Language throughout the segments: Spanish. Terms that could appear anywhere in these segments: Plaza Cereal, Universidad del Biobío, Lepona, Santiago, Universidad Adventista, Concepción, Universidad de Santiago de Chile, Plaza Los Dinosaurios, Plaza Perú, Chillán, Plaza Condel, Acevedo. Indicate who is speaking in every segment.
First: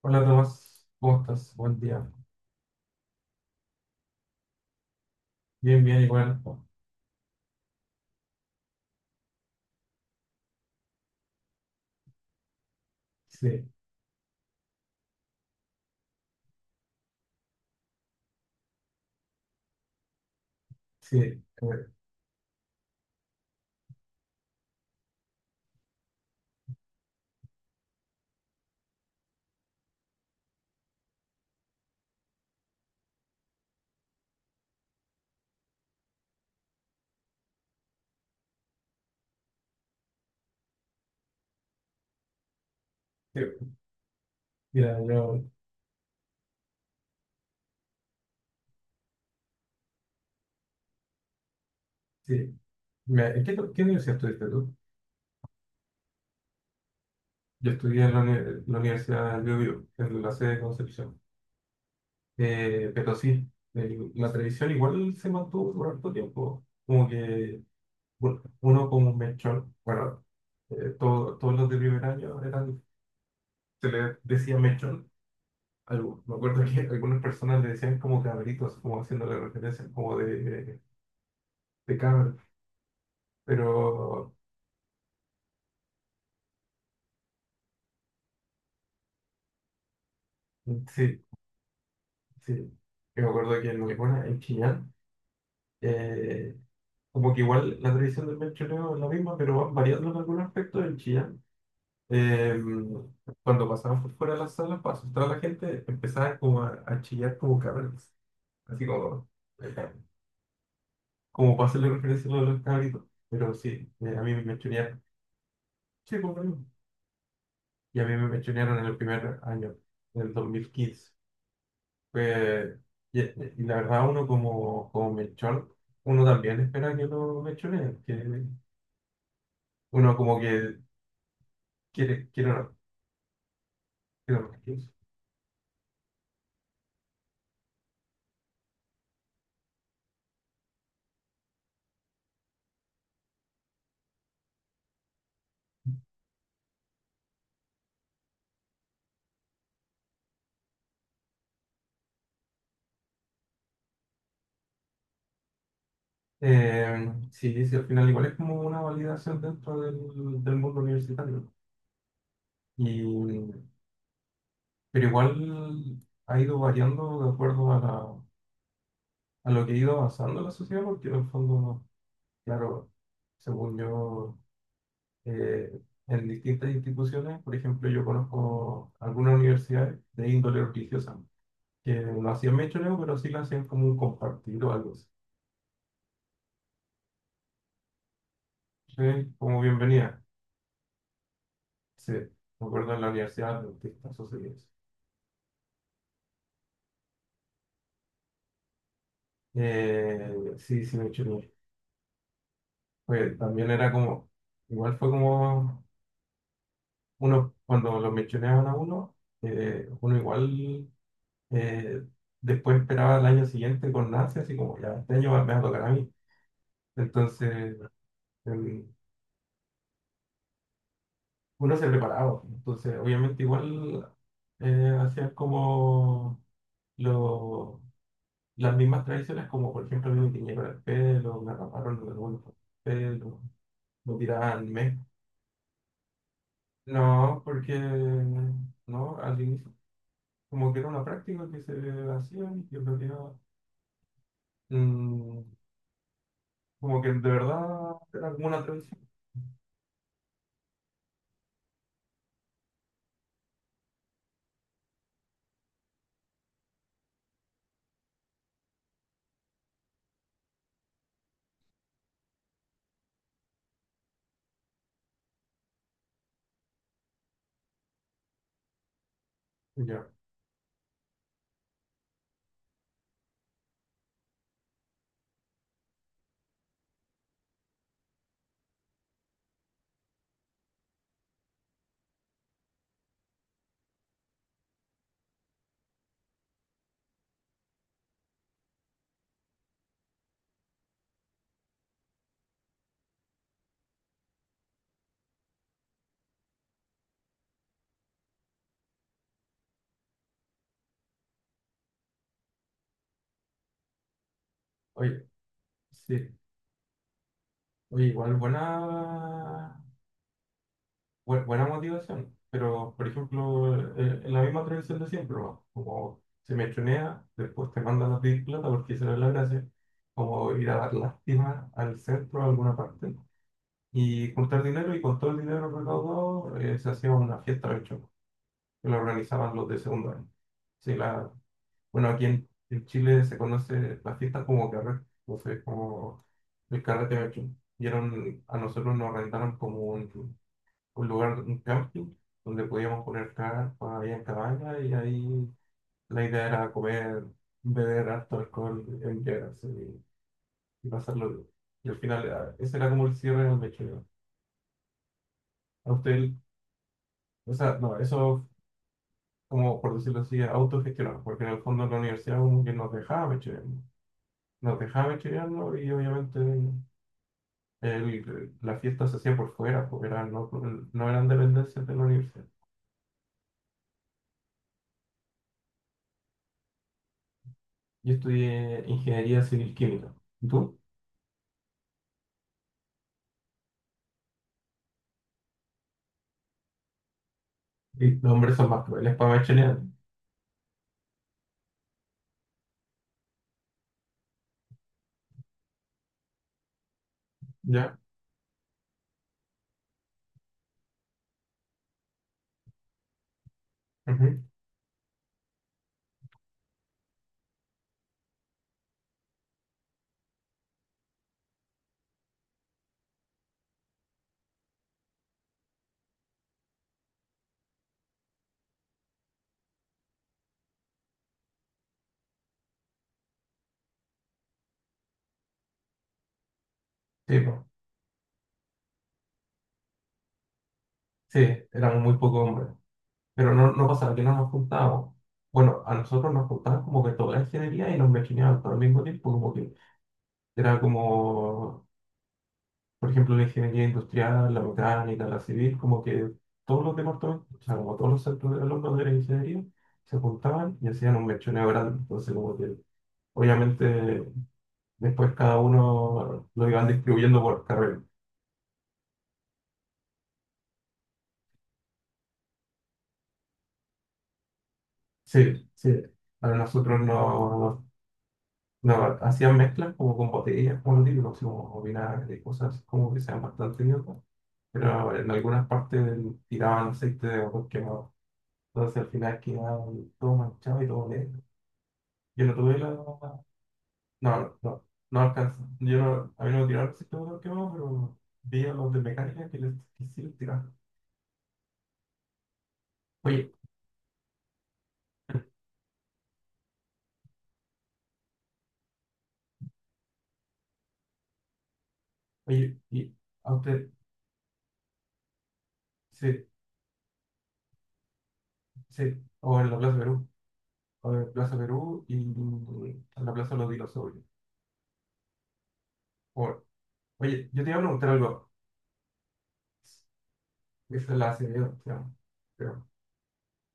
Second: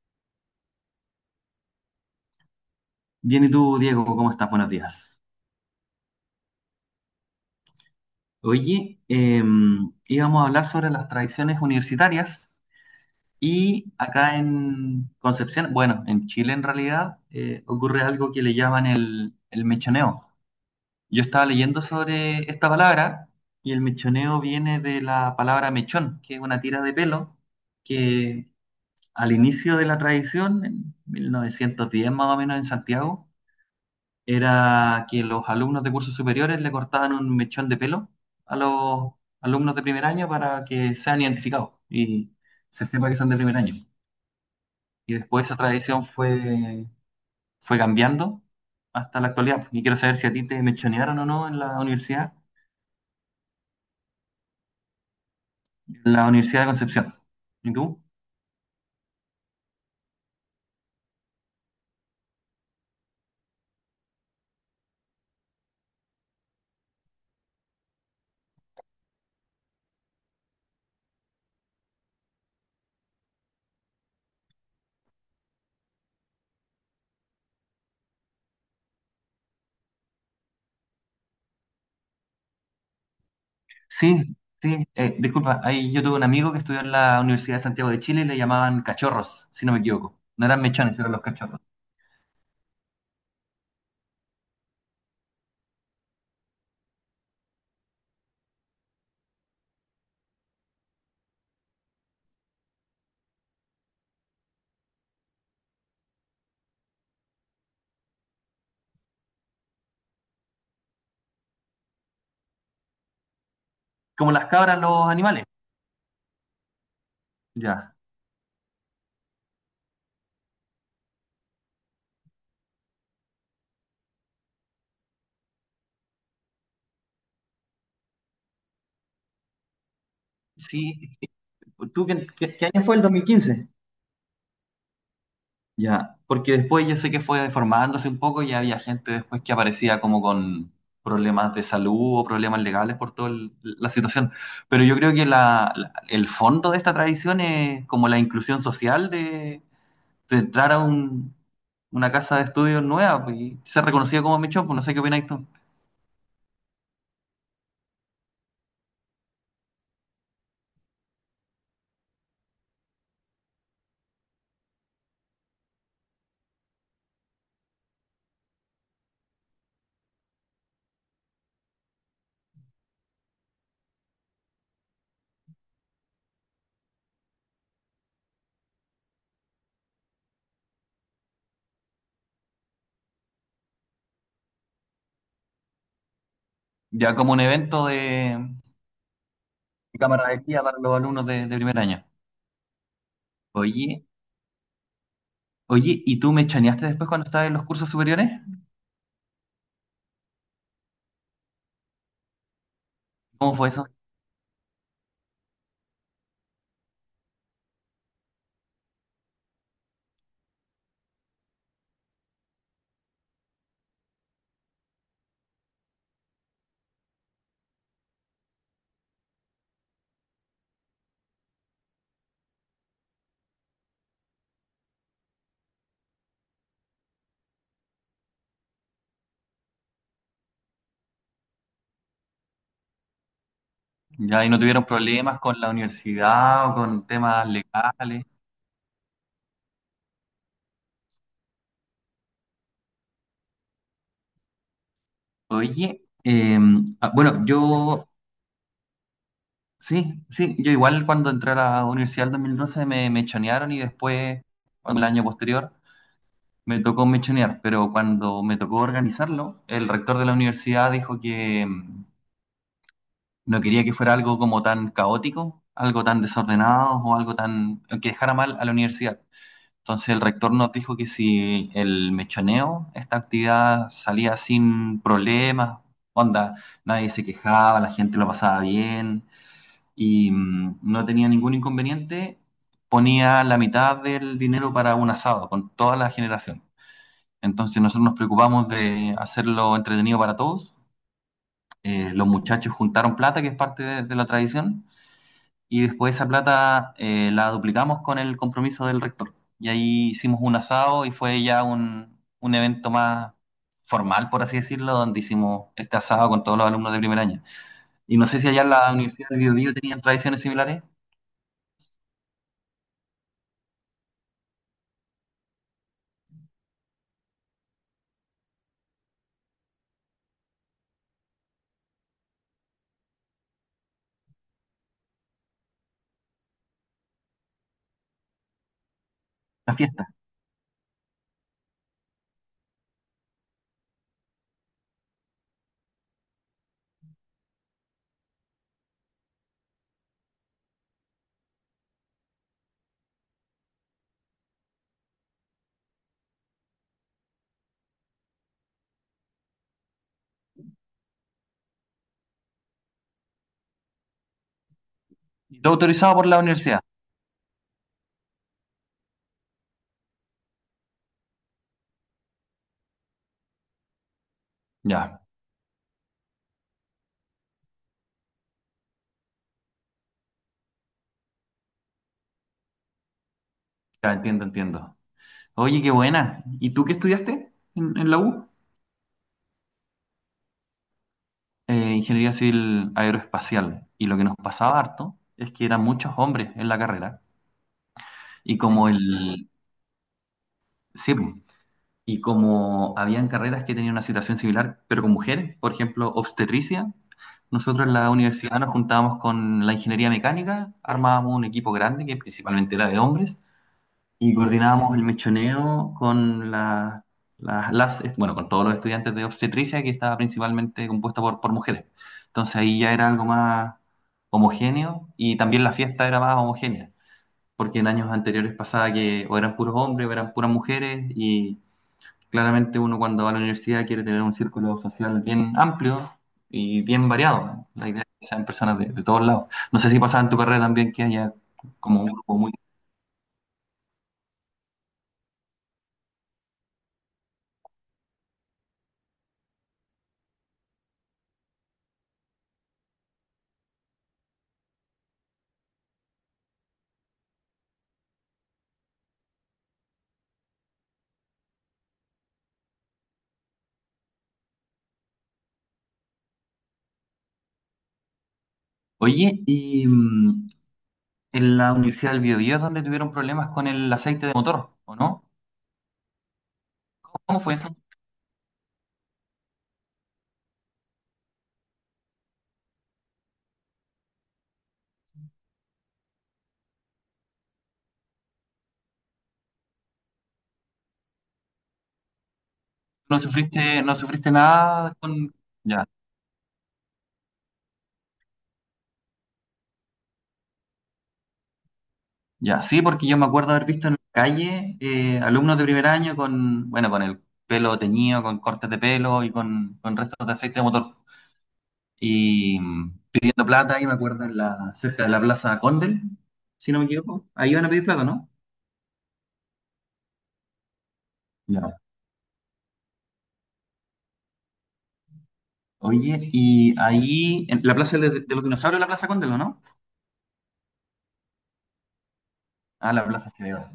Speaker 1: Hola Tomás, ¿cómo estás? Buen día.
Speaker 2: Bien, ¿y tú, Diego? ¿Cómo estás? Buenos días.
Speaker 1: Bien, bien, igual.
Speaker 2: Oye, íbamos a hablar sobre las tradiciones universitarias
Speaker 1: Sí,
Speaker 2: y acá en Concepción, bueno, en Chile en realidad, ocurre algo que le llaman el mechoneo. Yo
Speaker 1: sí,
Speaker 2: estaba leyendo
Speaker 1: bueno,
Speaker 2: sobre esta palabra y el mechoneo viene de la palabra mechón, que es una tira de pelo que al inicio de la tradición, en 1910 más o menos en Santiago, era que los alumnos de cursos superiores le cortaban un mechón de pelo a los alumnos de primer año para que sean identificados y se sepa que son de primer
Speaker 1: sí.
Speaker 2: año.
Speaker 1: Mira,
Speaker 2: Y
Speaker 1: yo,
Speaker 2: después esa tradición fue cambiando hasta la actualidad. Y quiero saber si a ti te mechonearon o no en la universidad,
Speaker 1: sí. Mira, ¿en qué universidad estuviste tú?
Speaker 2: en la Universidad de Concepción.
Speaker 1: Yo
Speaker 2: ¿Y tú?
Speaker 1: estudié en la Universidad del Biobío, en la sede de Concepción. Pero sí, la televisión igual se mantuvo por harto tiempo. Como que bueno, uno como un mechón, bueno, todos los de primer año eran, se les decía mechón. Algo. Me acuerdo que algunas personas le decían como cabritos, como haciéndole referencia, como de, Cameron. Pero
Speaker 2: Sí, sí. Disculpa, ahí yo tuve un amigo que estudió en la Universidad de Santiago de Chile y le llamaban cachorros, si no me equivoco. No eran mechones, eran
Speaker 1: sí,
Speaker 2: los cachorros.
Speaker 1: sí. Yo me acuerdo que en Lepona, en Chillán, eh, como que igual la tradición del mechoneo es la misma, pero van variando en algunos aspectos. En Chillán, eh, cuando pasaban por fuera de las salas para asustar a la gente, empezaban como a chillar como cabros. Así como, eh, como para hacerle referencia a lo de los cabritos. Pero sí, a
Speaker 2: Como
Speaker 1: mí me
Speaker 2: las cabras,
Speaker 1: mechonearon.
Speaker 2: los animales.
Speaker 1: Sí, por lo
Speaker 2: Ya.
Speaker 1: Y a mí me mechonearon en el primer año, en el 2015. Pues, y la verdad, uno como, mechón uno también espera que lo mechoneen, que uno como que
Speaker 2: Sí, ¿tú qué,
Speaker 1: quiere, quiere
Speaker 2: qué
Speaker 1: los-
Speaker 2: año fue el 2015?
Speaker 1: quiere los
Speaker 2: Ya, porque después yo sé que fue deformándose un poco y había gente después que aparecía como con problemas de salud o problemas legales por toda la situación. Pero yo creo que el fondo de esta tradición es como la inclusión social de entrar a una casa de estudios nueva pues, y ser reconocida como mechón, pues no sé qué opinas tú.
Speaker 1: Eh, sí, sí, al final igual es como una validación dentro del mundo universitario. ¿No? Y, pero igual ha ido variando de acuerdo a lo que ha ido avanzando la sociedad, porque en el fondo, claro, según yo. eh, en distintas instituciones. Por ejemplo, yo conozco algunas universidades de índole religiosa que no hacían mechoneo, pero sí lo hacían como un compartir o algo así.
Speaker 2: Ya como un evento de
Speaker 1: Sí, como bienvenida.
Speaker 2: camaradería para los alumnos de primer año.
Speaker 1: Sí, me acuerdo en la Universidad
Speaker 2: Oye,
Speaker 1: Adventista sucedió eso.
Speaker 2: oye, ¿y tú mechoneaste después cuando estabas en los cursos superiores?
Speaker 1: Sí, sí, mechoneé. Pues
Speaker 2: ¿Cómo fue
Speaker 1: también
Speaker 2: eso?
Speaker 1: era como, igual fue como uno, cuando lo mechoneaban a uno, uno igual eh, después esperaba el año siguiente con ansia, así como ya este año me va a tocar a mí. Entonces, em, uno se preparaba. ¿No? Entonces, obviamente igual hacían como lo, las mismas tradiciones, como por ejemplo a mí me tiñeron el pelo, me raparon los algunos pelo, me
Speaker 2: ¿Ya ahí no
Speaker 1: tiraban
Speaker 2: tuvieron
Speaker 1: mes.
Speaker 2: problemas con la universidad o con
Speaker 1: No,
Speaker 2: temas
Speaker 1: porque
Speaker 2: legales?
Speaker 1: no, al inicio, como que era una práctica que se hacía y que en realidad, mm,
Speaker 2: Oye,
Speaker 1: como que
Speaker 2: ah,
Speaker 1: de
Speaker 2: bueno,
Speaker 1: verdad
Speaker 2: yo,
Speaker 1: era como una tradición.
Speaker 2: sí, sí, yo igual cuando entré a la universidad en 2012 me mechonearon y después, cuando el año posterior, me tocó mechonear, pero cuando me tocó organizarlo, el rector de la universidad dijo que no quería que fuera algo como tan caótico, algo tan desordenado o algo tan que dejara mal a la universidad.
Speaker 1: Ya,
Speaker 2: Entonces el rector nos dijo que si el mechoneo, esta actividad salía sin problemas, onda, nadie se quejaba, la gente lo pasaba bien y no tenía ningún inconveniente, ponía la mitad del dinero para un asado con toda la generación. Entonces nosotros nos preocupamos de hacerlo entretenido para todos. Los muchachos juntaron plata, que es parte de la tradición y después esa plata la duplicamos con el compromiso del rector. Y ahí hicimos un asado y fue ya un evento más formal, por así decirlo, donde
Speaker 1: oye,
Speaker 2: hicimos este asado
Speaker 1: sí,
Speaker 2: con todos los alumnos de primer año.
Speaker 1: oye,
Speaker 2: Y no
Speaker 1: igual
Speaker 2: sé si allá en la Universidad de Biobío
Speaker 1: buena
Speaker 2: tenían tradiciones similares,
Speaker 1: buena motivación, pero por ejemplo, en la misma tradición de siempre, ¿no? Como se mechonea, después te mandan a pedir plata porque esa era la gracia, como ir a dar lástima al centro, a alguna parte, y juntar dinero, y con todo el dinero recaudado se hacía una fiesta mechona, que la organizaban los
Speaker 2: las
Speaker 1: de
Speaker 2: fiestas.
Speaker 1: segundo año. Sí, bueno, aquí en, Chile se conoce la fiesta como carrete, entonces como el carrete mechón. Y era a nosotros nos rentaron como un lugar, un camping, donde podíamos poner carpa, había cabaña y ahí la idea era comer, beber harto alcohol en llenas y pasarlo bien. Y al final, ese era como el cierre del mechero.
Speaker 2: Y todo
Speaker 1: A
Speaker 2: autorizado por
Speaker 1: usted,
Speaker 2: la universidad.
Speaker 1: o sea, no, eso, como por decirlo así, autogestionado, porque en el fondo la universidad como que nos dejaba mechorear, nos dejaba
Speaker 2: Ya,
Speaker 1: mechorearnos y obviamente la fiesta se hacía por fuera, porque no, no eran dependencias de la universidad.
Speaker 2: ya entiendo, entiendo. Oye, qué buena. ¿Y tú qué estudiaste en
Speaker 1: Yo
Speaker 2: la U?
Speaker 1: estudié ingeniería civil química. ¿Y tú?
Speaker 2: Ingeniería Civil Aeroespacial. Y lo que nos pasaba harto es que eran muchos hombres en la carrera.
Speaker 1: Sí, los hombres
Speaker 2: Y
Speaker 1: son más
Speaker 2: como
Speaker 1: crueles para
Speaker 2: el,
Speaker 1: machonear.
Speaker 2: sí, y como habían carreras que tenían una situación similar, pero con mujeres, por ejemplo, obstetricia, nosotros en
Speaker 1: ¿Ya?
Speaker 2: la universidad nos juntábamos con la ingeniería mecánica, armábamos un equipo grande que principalmente era de hombres y
Speaker 1: Ujú,
Speaker 2: coordinábamos el mechoneo con las, bueno, con todos los estudiantes de obstetricia que estaba principalmente compuesta por mujeres. Entonces ahí ya era algo más homogéneo y también la fiesta era más homogénea, porque en años anteriores pasaba que o eran puros hombres o eran puras mujeres y claramente uno cuando va a la universidad quiere tener un círculo social bien amplio y bien
Speaker 1: sí,
Speaker 2: variado.
Speaker 1: po.
Speaker 2: La idea es que sean personas de todos lados. No sé si pasaba en tu carrera también que haya
Speaker 1: Sí,
Speaker 2: como
Speaker 1: eran
Speaker 2: un
Speaker 1: muy
Speaker 2: grupo
Speaker 1: pocos
Speaker 2: muy...
Speaker 1: hombres. Pero no, no pasaba que no nos juntábamos. Bueno, a nosotros nos juntaban como que toda la ingeniería y nos machoneaban todo al mismo tiempo. Como que era como, por ejemplo, la ingeniería industrial, la mecánica, la civil, como que todos los departamentos, o sea, como todos los centros de alumnos de la ingeniería, se juntaban y hacían un mechoneo grande. Entonces, como que obviamente después cada uno lo iban distribuyendo por carrera.
Speaker 2: Oye, y en la Universidad del Biobío es donde tuvieron problemas con el aceite de motor, ¿o no?
Speaker 1: Sí, sí. A nosotros
Speaker 2: ¿Cómo fue eso?
Speaker 1: no, no hacían mezclas como con botellas, como lo típico, así como vinagre y cosas como que sean bastante idiotas, pero en algunas partes tiraban aceite de coco quemado. Entonces al final quedaba todo manchado y todo negro. Yo no tuve la.
Speaker 2: ¿No
Speaker 1: No,
Speaker 2: sufriste, no sufriste
Speaker 1: no, no,
Speaker 2: nada
Speaker 1: no
Speaker 2: con...
Speaker 1: alcanzó.
Speaker 2: ya,
Speaker 1: Yo no, a mí no me tiraron aceite de coco quemado, pero vi a los de mecánica que sí les tiraron.
Speaker 2: ya, sí, porque yo me acuerdo
Speaker 1: Oye,
Speaker 2: haber visto en la calle alumnos de primer año con, bueno, con el pelo teñido, con cortes de pelo y con restos de aceite de motor. Y
Speaker 1: oye, y
Speaker 2: pidiendo
Speaker 1: a
Speaker 2: plata, ahí
Speaker 1: usted,
Speaker 2: me acuerdo, en la, cerca de la Plaza Condel,
Speaker 1: sí,
Speaker 2: si no me equivoco. Ahí van a pedir plata, ¿no?
Speaker 1: sí, o en la Plaza Perú. A ver, Plaza
Speaker 2: Ya.
Speaker 1: Perú y a la Plaza Los Dinosaurios.
Speaker 2: Oye,
Speaker 1: Por-
Speaker 2: y ahí,
Speaker 1: Oye,
Speaker 2: en
Speaker 1: yo te
Speaker 2: la
Speaker 1: iba a
Speaker 2: Plaza
Speaker 1: preguntar
Speaker 2: de los
Speaker 1: algo.
Speaker 2: Dinosaurios, la Plaza Condel, ¿o no?
Speaker 1: Esa es la Acevedo, se llama, creo.
Speaker 2: Ah, la Plaza Cereal.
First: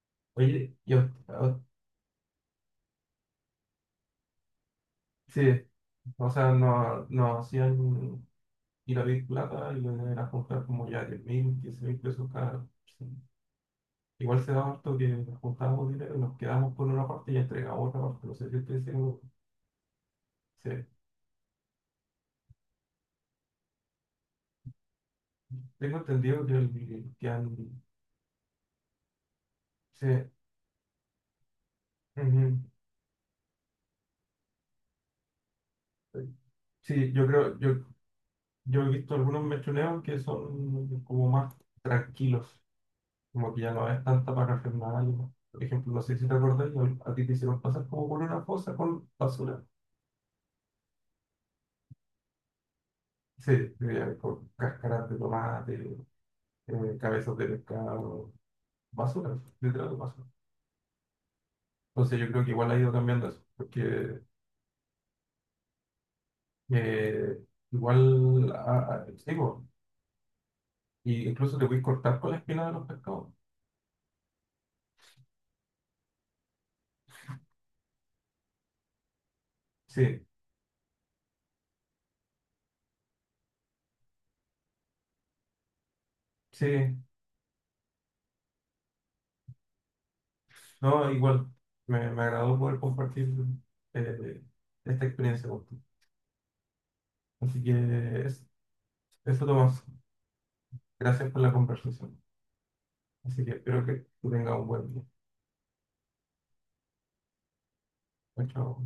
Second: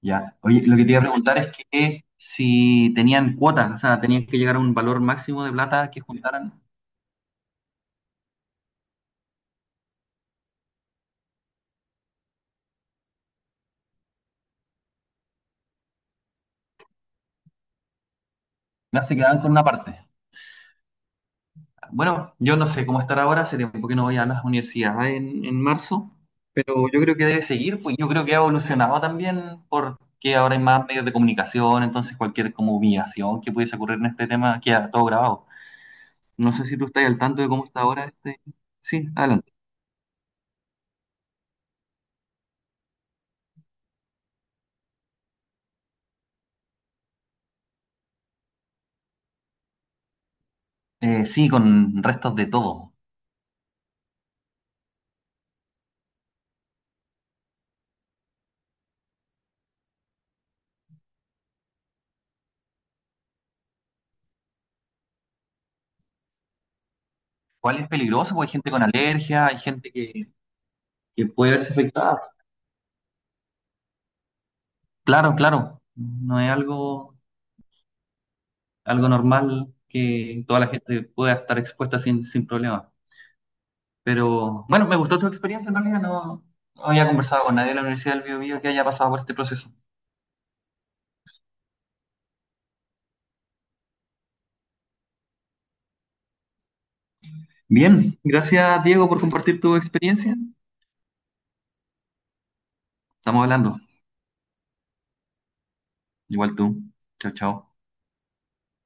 Speaker 2: Ya. Oye,
Speaker 1: Oye,
Speaker 2: lo que te iba a
Speaker 1: yo,
Speaker 2: preguntar es que si tenían cuotas, o sea, tenían que llegar a un valor
Speaker 1: sí,
Speaker 2: máximo de plata que
Speaker 1: o sea,
Speaker 2: juntaran,
Speaker 1: no, no hacían ir a Big Plata y le a juntar como ya 10.000, 15.000 pesos cada. Sí. Igual se da harto que juntábamos dinero y nos quedamos con una parte y entregamos otra parte. No sé si estoy
Speaker 2: ya se
Speaker 1: diciendo.
Speaker 2: quedaban con una parte.
Speaker 1: Sí,
Speaker 2: Bueno, yo no sé cómo estar ahora, hace tiempo que no voy a las universidades en
Speaker 1: tengo
Speaker 2: marzo,
Speaker 1: entendido que,
Speaker 2: pero yo
Speaker 1: el-
Speaker 2: creo que
Speaker 1: que
Speaker 2: debe
Speaker 1: han.
Speaker 2: seguir, pues yo creo que ha evolucionado también
Speaker 1: Sí,
Speaker 2: porque ahora hay más medios de comunicación, entonces cualquier
Speaker 1: ujú.
Speaker 2: como humillación que pudiese ocurrir en este tema queda todo grabado. No sé si tú estás
Speaker 1: Sí,
Speaker 2: al
Speaker 1: yo
Speaker 2: tanto de
Speaker 1: creo,
Speaker 2: cómo
Speaker 1: yo
Speaker 2: está ahora este...
Speaker 1: Yo he
Speaker 2: Sí,
Speaker 1: visto algunos
Speaker 2: adelante.
Speaker 1: mechoneos que son como más tranquilos, como que ya no es tanta parafernalia. Por ejemplo, no sé si te acordás, a ti te hicieron pasar como por una fosa con basura.
Speaker 2: Sí, con restos de todo.
Speaker 1: Sí, con cáscaras de tomate, cabezas de pescado, basura, literal basura. Entonces yo creo que igual ha ido cambiando eso, porque eh,
Speaker 2: ¿Cuál es peligroso? Porque
Speaker 1: igual,
Speaker 2: hay gente con
Speaker 1: sí,
Speaker 2: alergia, hay
Speaker 1: po,
Speaker 2: gente que
Speaker 1: y
Speaker 2: puede
Speaker 1: incluso te
Speaker 2: verse
Speaker 1: puedes cortar
Speaker 2: afectada.
Speaker 1: con la espina de los pescados.
Speaker 2: Claro, claro, no es algo algo normal
Speaker 1: Sí,
Speaker 2: que toda la gente pueda estar expuesta sin, sin problema. Pero bueno, me gustó tu experiencia en realidad, no,
Speaker 1: sí,
Speaker 2: no había conversado con nadie de la Universidad del Bío Bío que haya pasado por este proceso.
Speaker 1: no, igual, me agradó poder compartir eh, esta experiencia contigo. Así
Speaker 2: Bien,
Speaker 1: que
Speaker 2: gracias Diego por
Speaker 1: eso,
Speaker 2: compartir tu
Speaker 1: Tomás.
Speaker 2: experiencia.
Speaker 1: Gracias por la conversación.
Speaker 2: Estamos
Speaker 1: Así que
Speaker 2: hablando.
Speaker 1: espero que tú tengas un buen día.
Speaker 2: Igual tú. Chao, chao.
Speaker 1: Chao, Chao.